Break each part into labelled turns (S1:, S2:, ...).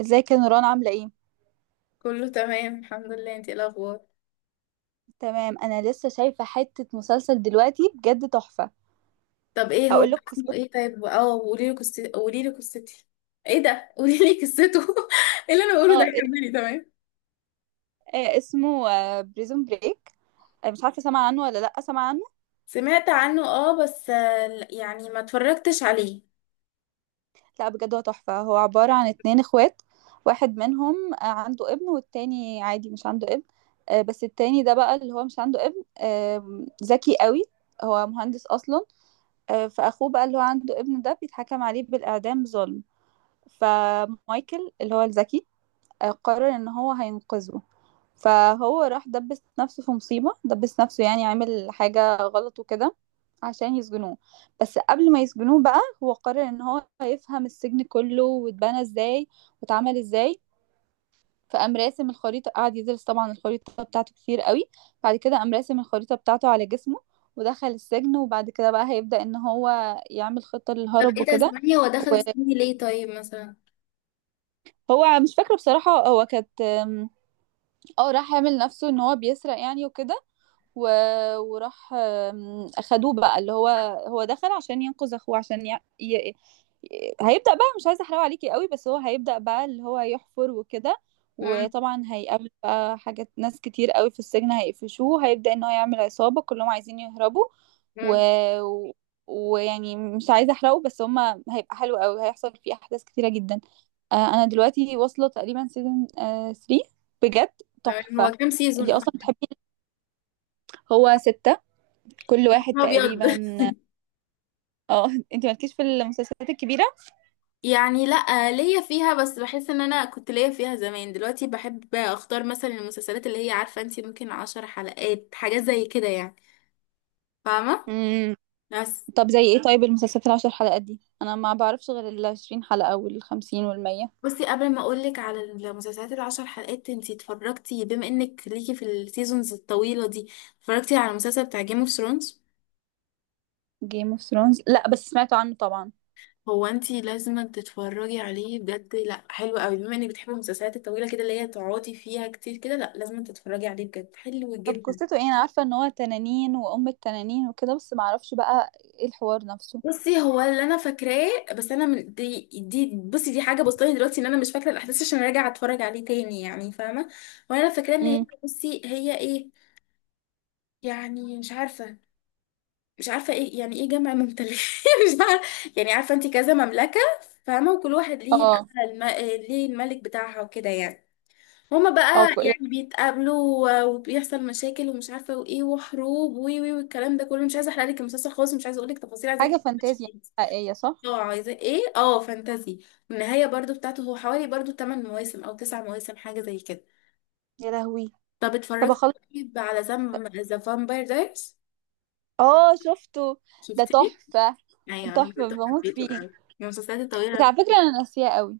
S1: ازيك يا نوران عاملة ايه؟
S2: كله تمام الحمد لله. انتي ايه الاخبار؟
S1: تمام، انا لسه شايفة حتة مسلسل دلوقتي بجد تحفة.
S2: طب ايه هو
S1: اقول لك
S2: اسمه؟
S1: قصته.
S2: ايه طيب قولي لي قصتي، قولي لي قصتي ايه ده؟ قولي لي قصته. ايه اللي انا بقوله ده؟
S1: اه.
S2: كملي، تمام.
S1: اسمه بريزون بريك. مش عارفة سامعة عنه ولا لا سامعة عنه.
S2: سمعت عنه، اه، بس لا، يعني ما اتفرجتش عليه.
S1: لا بجد هو تحفة، هو عبارة عن اتنين اخوات. واحد منهم عنده ابن والتاني عادي مش عنده ابن. بس التاني ده بقى اللي هو مش عنده ابن ذكي قوي، هو مهندس اصلا. فاخوه بقى اللي هو عنده ابن ده بيتحكم عليه بالاعدام ظلم. فمايكل اللي هو الذكي قرر ان هو هينقذه. فهو راح دبس نفسه في مصيبة، دبس نفسه يعني عامل حاجة غلط وكده عشان يسجنوه. بس قبل ما يسجنوه بقى هو قرر ان هو هيفهم السجن كله واتبنى ازاي واتعمل ازاي. فقام راسم الخريطة، قعد يدرس طبعا الخريطة بتاعته كتير قوي. بعد كده قام راسم الخريطة بتاعته على جسمه ودخل السجن. وبعد كده بقى هيبدأ ان هو يعمل خطة
S2: طب
S1: للهرب
S2: ايه ده
S1: وكده.
S2: 8؟ هو دخل السن ليه طيب مثلا؟
S1: وهو مش فاكرة بصراحة، هو كانت اه راح يعمل نفسه ان هو بيسرق يعني وكده. و... وراح اخدوه بقى اللي هو، هو دخل عشان ينقذ اخوه عشان هيبدأ بقى، مش عايزة احرقه عليكي قوي، بس هو هيبدأ بقى اللي هو يحفر وكده.
S2: امم.
S1: وطبعا هيقابل بقى حاجات، ناس كتير قوي في السجن هيقفشوه، هيبدأ ان هو يعمل عصابة كلهم عايزين يهربوا. و...
S2: امم.
S1: و- ويعني مش عايزة احرقه، بس هما هيبقى حلو قوي، هيحصل فيه احداث كتيرة جدا. انا دلوقتي واصلة تقريبا سيزون 3. بجد
S2: تمام. هو
S1: تحفة.
S2: كام سيزون
S1: انتي اصلا
S2: اصلا؟
S1: بتحبي. هو ستة، كل واحد
S2: يا ابيض!
S1: تقريبا. اه. انت مالكيش في المسلسلات الكبيرة.
S2: يعني لا، ليا فيها بس بحس ان انا كنت ليا فيها زمان. دلوقتي بحب اختار مثلا المسلسلات اللي هي عارفه انتي ممكن عشر حلقات، حاجات زي كده يعني. فاهمه؟
S1: امم.
S2: بس.
S1: طب زي ايه طيب؟ المسلسلات العشر حلقات دي انا ما بعرفش غير العشرين حلقة والخمسين والمية.
S2: بصي، قبل ما اقولك على المسلسلات العشر حلقات، انتي اتفرجتي، بما انك ليكي في السيزونز الطويلة دي، اتفرجتي على المسلسل بتاع جيم اوف ثرونز؟
S1: جيم اوف ثرونز لا بس سمعت عنه طبعا.
S2: هو انتي لازم تتفرجي عليه بجد، لا حلو قوي. بما انك بتحبي المسلسلات الطويلة كده اللي هي تقعدي فيها كتير كده، لا لازم تتفرجي عليه بجد، حلو
S1: طب
S2: جدا.
S1: قصته ايه؟ انا عارفة ان هو تنانين وام التنانين وكده بس ما اعرفش بقى ايه الحوار نفسه.
S2: بصي، هو اللي انا فاكراه، بس انا من دي بصي، دي حاجه بسطاني دلوقتي ان انا مش فاكره الاحداث، عشان راجعه اتفرج عليه تاني، يعني فاهمه. وانا فاكراه ان هي،
S1: امم.
S2: بصي هي ايه؟ يعني مش عارفه ايه يعني، ايه جمع ممتلكات؟ مش عارفه. يعني عارفه انت كذا مملكه، فاهمه، وكل واحد ليه
S1: اه.
S2: بقى ليه الملك بتاعها وكده يعني. هما
S1: اه
S2: بقى
S1: يعني.
S2: يعني بيتقابلوا، وبيحصل مشاكل ومش عارفه وايه، وحروب، وي وي والكلام ده كله. مش عايزه احرق لك المسلسل خالص، مش عايزه اقول لك تفاصيل.
S1: حاجة
S2: عايزاك.
S1: فانتازيا حقيقية صح؟
S2: اه، عايزه ايه؟ اه فانتازي. والنهايه برضو بتاعته هو حوالي برضو 8 مواسم او 9 مواسم، حاجه زي كده.
S1: يا لهوي.
S2: طب
S1: طب
S2: اتفرجت
S1: اخلص.
S2: طيب على زم ذا فامباير دايرز؟
S1: اه شفته. ده
S2: شفتيه؟
S1: تحفة.
S2: ايوه انا
S1: تحفة
S2: برضه
S1: بموت
S2: حبيته
S1: فيه.
S2: قوي، من المسلسلات الطويله
S1: بس
S2: على
S1: على فكرة
S2: فكرة.
S1: انا ناسياه قوي.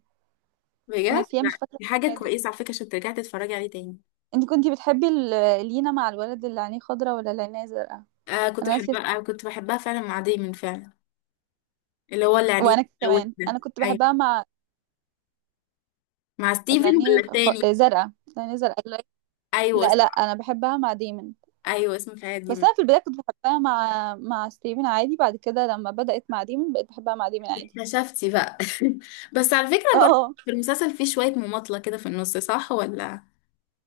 S1: انا
S2: بجد
S1: ناسياه
S2: لا،
S1: مش فاكرة
S2: دي حاجه
S1: حاجة.
S2: كويسه على فكره، عشان ترجعي تتفرجي عليه تاني.
S1: انت كنتي بتحبي لينا مع الولد اللي عينيه خضرا ولا اللي عينيه زرقاء؟
S2: آه كنت
S1: انا ناسيه.
S2: بحبها، فعلا مع دايمون، فعلا. اللي هو اللي عليه
S1: وانا
S2: قوي
S1: كمان
S2: ده.
S1: انا كنت بحبها
S2: ايوه.
S1: مع
S2: مع
S1: اللي
S2: ستيفن
S1: عينيه
S2: ولا
S1: خ...
S2: التاني؟
S1: آه، زرقاء، اللي عينيه زرقاء
S2: ايوه
S1: لا لا،
S2: اسمه،
S1: انا بحبها مع ديمن.
S2: في حياتي
S1: بس
S2: دايمون.
S1: انا في البدايه كنت بحبها مع ستيفن عادي، بعد كده لما بدات مع ديمن بقيت بحبها مع ديمن عادي.
S2: اكتشفتي بقى. بس على فكره برضه
S1: اه.
S2: في المسلسل فيه شويه مماطله كده في النص، صح ولا؟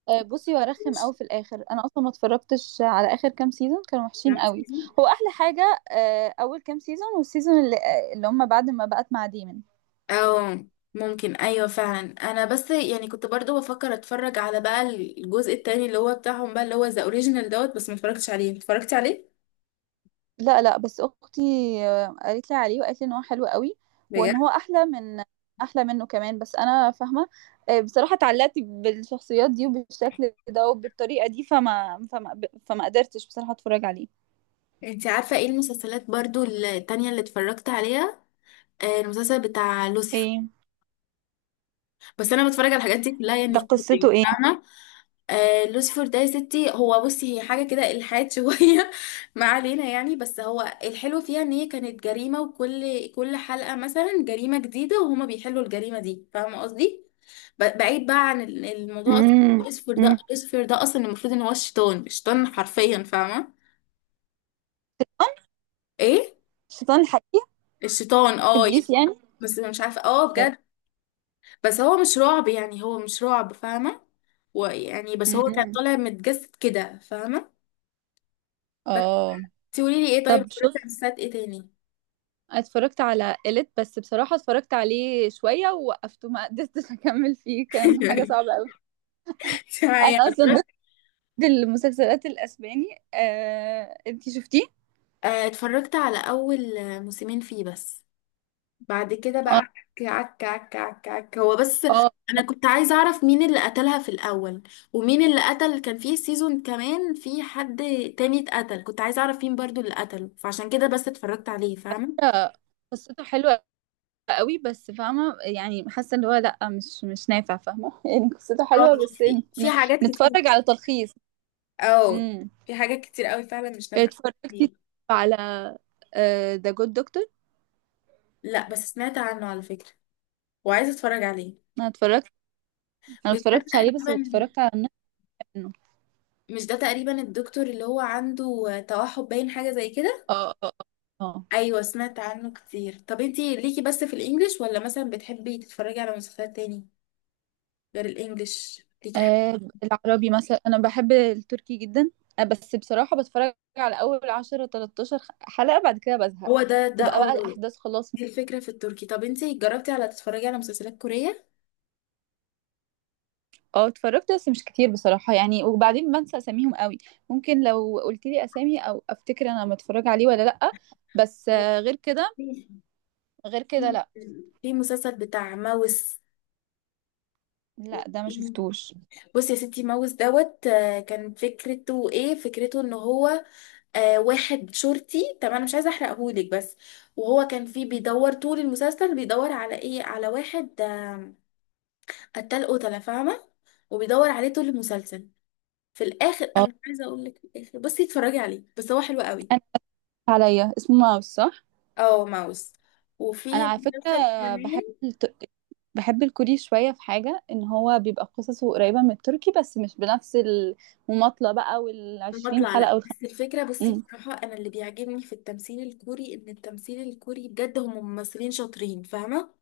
S1: بصي وارخم قوي في الاخر، انا اصلا ما اتفرجتش على اخر كام سيزون كانوا وحشين قوي.
S2: مش
S1: هو احلى حاجه اول كام سيزون والسيزون اللي هم بعد ما بقت مع ديمن.
S2: او، ممكن ايوه فعلا. انا بس يعني كنت برضو بفكر اتفرج على بقى الجزء التاني اللي هو بتاعهم بقى، اللي هو ذا اوريجينال دوت، بس ما اتفرجتش عليه اتفرجت عليه.
S1: لا لا، بس اختي قالت لي عليه وقالت لي ان هو حلو قوي وان
S2: بجد؟
S1: هو احلى من احلى منه كمان. بس انا فاهمه. بصراحه اتعلقت بالشخصيات دي وبالشكل ده وبالطريقه دي فما قدرتش بصراحه اتفرج عليه.
S2: انت عارفه ايه المسلسلات برضو التانية اللي اتفرجت عليها؟ المسلسل بتاع لوسيفر.
S1: ايه
S2: بس انا بتفرج على الحاجات دي كلها يعني
S1: ده؟ قصته
S2: كتير،
S1: ايه؟
S2: فاهمه. لوسيفر ده يا ستي هو، بصي هي حاجه كده الحاد شويه. ما علينا يعني، بس هو الحلو فيها ان هي كانت جريمه، وكل حلقه مثلا جريمه جديده، وهما بيحلوا الجريمه دي، فاهمه قصدي. بعيد بقى عن الموضوع أصلاً.
S1: امم.
S2: لوسيفر ده
S1: امم.
S2: لوسيفر ده اصلا المفروض ان هو الشيطان، الشيطان حرفيا، فاهمه. ايه؟
S1: الشيطان الحقيقي.
S2: الشيطان، اه
S1: ابليس
S2: يعني.
S1: يعني.
S2: بس مش عارفه،
S1: لا، لا.
S2: بجد. بس هو مش رعب، يعني هو مش رعب، فاهمة. ويعني بس هو كان
S1: امم.
S2: طالع متجسد كده، فاهمة. بس
S1: اه.
S2: تقولي لي ايه؟ طيب
S1: طب
S2: اتفرجت
S1: شوف،
S2: على مسلسلات ايه تاني؟
S1: اتفرجت على إليت بس بصراحة اتفرجت عليه شوية ووقفته، ما قدرتش أكمل فيه، كان حاجة صعبة أوي. أنا
S2: معايا اتفرجت.
S1: أصلا المسلسلات الاسباني انتي شفتيه؟
S2: اتفرجت على اول موسمين فيه بس. بعد كده بقى
S1: اه
S2: عك عك عك عك عك هو بس.
S1: اه.
S2: انا كنت عايزة اعرف مين اللي قتلها في الاول، ومين اللي قتل. كان فيه سيزون كمان في حد تاني اتقتل، كنت عايزة اعرف مين برضو اللي قتله، فعشان كده بس اتفرجت عليه، فاهمة.
S1: لا، قصته حلوة قوي بس فاهمة يعني، حاسة ان هو لا مش نافع فاهمة. يعني قصته
S2: اه،
S1: حلوة بس.
S2: في
S1: ن-
S2: في حاجات كتير.
S1: نتفرج على تلخيص.
S2: اه،
S1: امم.
S2: في حاجات كتير قوي فعلا مش نافعة.
S1: اتفرجت على ذا جود دكتور.
S2: لا بس سمعت عنه على فكرة، وعايزة اتفرج عليه.
S1: انا اتفرجت. انا ما
S2: مش ده
S1: اتفرجتش عليه بس
S2: تقريبا،
S1: اتفرجت على النص منه.
S2: الدكتور اللي هو عنده توحد باين، حاجة زي كده؟
S1: اه اه. اه.
S2: ايوه سمعت عنه كتير. طب انتي ليكي بس في الانجليش، ولا مثلا بتحبي تتفرجي على مسلسلات تاني غير الانجليش؟ ليكي حاجة؟
S1: العربي مثلا انا بحب التركي جدا. آه بس بصراحة بتفرج على اول 10 13 حلقة بعد كده بزهق.
S2: هو ده
S1: تبقى
S2: اه.
S1: بقى الاحداث خلاص.
S2: دي الفكرة في التركي. طب انتي جربتي على تتفرجي على مسلسلات كورية؟
S1: اه اتفرجت بس مش كتير بصراحة يعني، وبعدين بنسى اساميهم قوي. ممكن لو قلت لي اسامي او افتكر انا متفرج عليه ولا لا. بس آه غير كده، غير كده لا.
S2: في مسلسل بتاع ماوس.
S1: لا ده ما شفتوش.
S2: بصي يا ستي، ماوس دوت، كان فكرته ايه؟ فكرته ان هو واحد شرطي، طبعا انا مش عايزه احرقهولك، بس وهو كان فيه بيدور طول المسلسل، بيدور على ايه؟ على واحد قتال قتله، فاهمه، وبيدور عليه طول المسلسل. في الاخر انا
S1: اه
S2: مش عايزه اقول لك، في الاخر بصي اتفرجي عليه، بس هو حلو قوي.
S1: انا آسف عليا، اسمه ماوس صح.
S2: اه، ماوس. وفي
S1: انا على فكرة
S2: مسلسل
S1: بحب
S2: كمان.
S1: الكوري شوية، في حاجة ان هو بيبقى قصصه قريبة من التركي بس مش بنفس المماطلة بقى والعشرين
S2: بطلع،
S1: حلقة
S2: لا، بس الفكره بصي
S1: مم.
S2: بصراحه، انا اللي بيعجبني في التمثيل الكوري ان التمثيل الكوري بجد هم ممثلين شاطرين، فاهمه.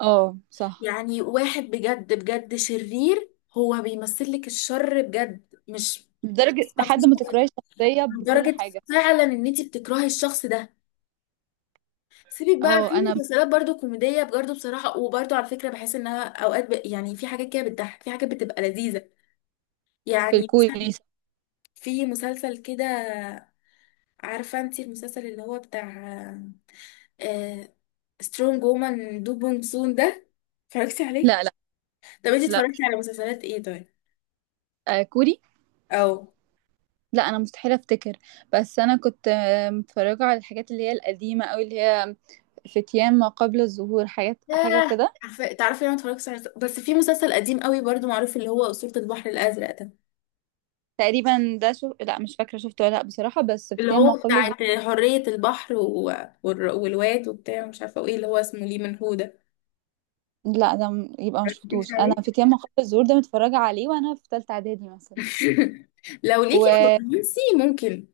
S1: اه صح.
S2: يعني واحد بجد بجد شرير، هو بيمثل لك الشر بجد. مش،
S1: لدرجة
S2: مفيش
S1: لحد ما
S2: غير-
S1: تكرهي الشخصية بكل
S2: لدرجة
S1: حاجة.
S2: فعلا ان انت بتكرهي الشخص ده. سيبك بقى، في
S1: اه، انا
S2: مسلسلات برضو كوميدية برضو بصراحة، وبرضو على فكرة بحس انها اوقات يعني في حاجات كده بتضحك، في حاجات بتبقى لذيذة.
S1: في
S2: يعني مثلا
S1: الكوري.
S2: في مسلسل كده، عارفة انت المسلسل اللي هو بتاع آه... سترونج وومن دو بونج سون ده؟ اتفرجتي عليه؟
S1: لا لا
S2: طب انت
S1: لا.
S2: اتفرجتي على مسلسلات ايه طيب؟
S1: آه كوري.
S2: او
S1: لا انا مستحيل افتكر. بس انا كنت متفرجة على الحاجات اللي هي القديمة او اللي هي فتيان ما قبل الظهور، حاجات حاجة
S2: ياه.
S1: كده.
S2: عارفه، تعرفي انا ما اتفرجتش على، بس في مسلسل قديم قوي برضو معروف اللي هو أسطورة البحر الأزرق ده،
S1: تقريبا ده شو، لا مش فاكرة شفته ولا لا بصراحة. بس
S2: اللي
S1: فتيان ما
S2: هو
S1: قبل الظهور،
S2: بتاعت حرية البحر والواد وبتاع مش عارفه وايه، اللي هو اسمه ليه من هو ده.
S1: لا ده يبقى ما
S2: مش
S1: شفتوش. انا
S2: عليك.
S1: في ياما خط الزهور ده متفرجه عليه وانا في ثالثه اعدادي مثلا.
S2: لو ليكي في
S1: وليا
S2: الرومانسي ممكن.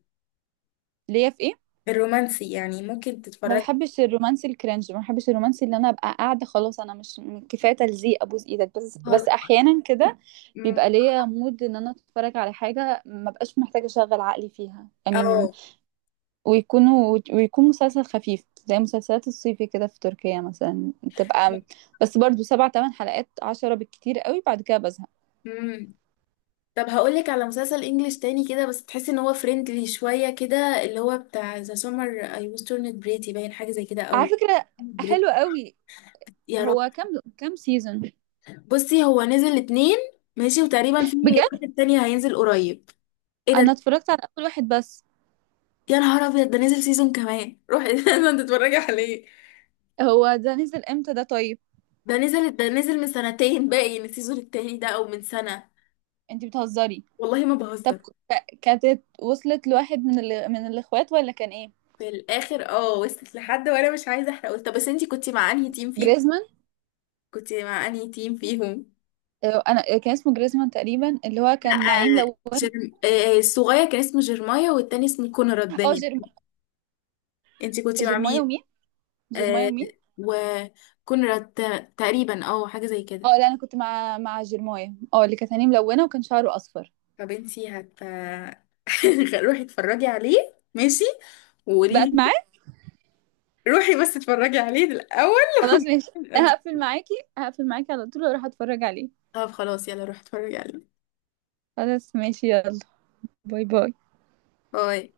S1: في ايه؟
S2: الرومانسي يعني ممكن
S1: ما
S2: تتفرجي.
S1: بحبش الرومانسي الكرنج، ما بحبش الرومانسي اللي انا ابقى قاعده خلاص انا مش، كفايه تلزيق ابوس ايدك. بس بس
S2: خالص.
S1: احيانا كده
S2: مم.
S1: بيبقى ليا مود ان انا اتفرج على حاجه ما بقاش محتاجه اشغل عقلي فيها يعني
S2: اه.
S1: ويكون مسلسل خفيف زي مسلسلات الصيفي كده في تركيا مثلا بتبقى بس برضو 7 8 حلقات 10 بالكتير قوي بعد كده بزهق.
S2: امم. طب هقولك على مسلسل انجليش تاني كده، بس تحسي ان هو فريندلي شويه كده. اللي هو بتاع ذا سمر اي واز تورنت بريتي، باين حاجه زي كده
S1: على
S2: او
S1: فكره
S2: بريت.
S1: حلو قوي.
S2: يا،
S1: هو كام سيزون؟
S2: بصي هو نزل اتنين ماشي، وتقريبا في
S1: بجد
S2: واحد تاني هينزل قريب. ايه
S1: انا
S2: ده؟
S1: اتفرجت على اول واحد بس.
S2: يا نهار ابيض، ده نزل سيزون كمان، روحي. لازم تتفرجي عليه.
S1: هو ده نزل امتى ده طيب؟
S2: ده نزل من سنتين باين، السيزون التاني ده، او من سنة.
S1: انتي بتهزري.
S2: والله ما
S1: طب
S2: بهزر.
S1: كانت وصلت لواحد من من الاخوات ولا كان ايه؟
S2: في الاخر اه وصلت لحد، وانا مش عايزه احرق. طب بس انتي كنتي مع انهي تيم فيه
S1: جريزمان.
S2: كنتي مع انهي تيم فيهم؟
S1: انا كان اسمه جريزمان تقريبا اللي هو
S2: لا
S1: كان نعيم لون.
S2: جرم... آه، الصغير كان اسمه جيرمايا، والتاني اسمه كونراد
S1: اه
S2: باين. انتي كنتي مع
S1: جيرمايا
S2: مين؟
S1: ومين؟ جيرمايا
S2: آه،
S1: ومين؟
S2: وكونراد تقريبا، اه حاجه زي
S1: اه
S2: كده.
S1: لا، انا كنت مع جيرمايا، اه اللي كانت عينيه ملونه وكان شعره اصفر.
S2: طب انتي روحي اتفرجي عليه ماشي،
S1: بقت
S2: وقولي
S1: معاه.
S2: لي. روحي بس اتفرجي عليه الاول.
S1: خلاص ماشي، هقفل معاكي، هقفل معاكي على طول واروح اتفرج عليه.
S2: طب خلاص يلا روحي اتفرجي عليه.
S1: خلاص ماشي يلا. باي باي.
S2: باي.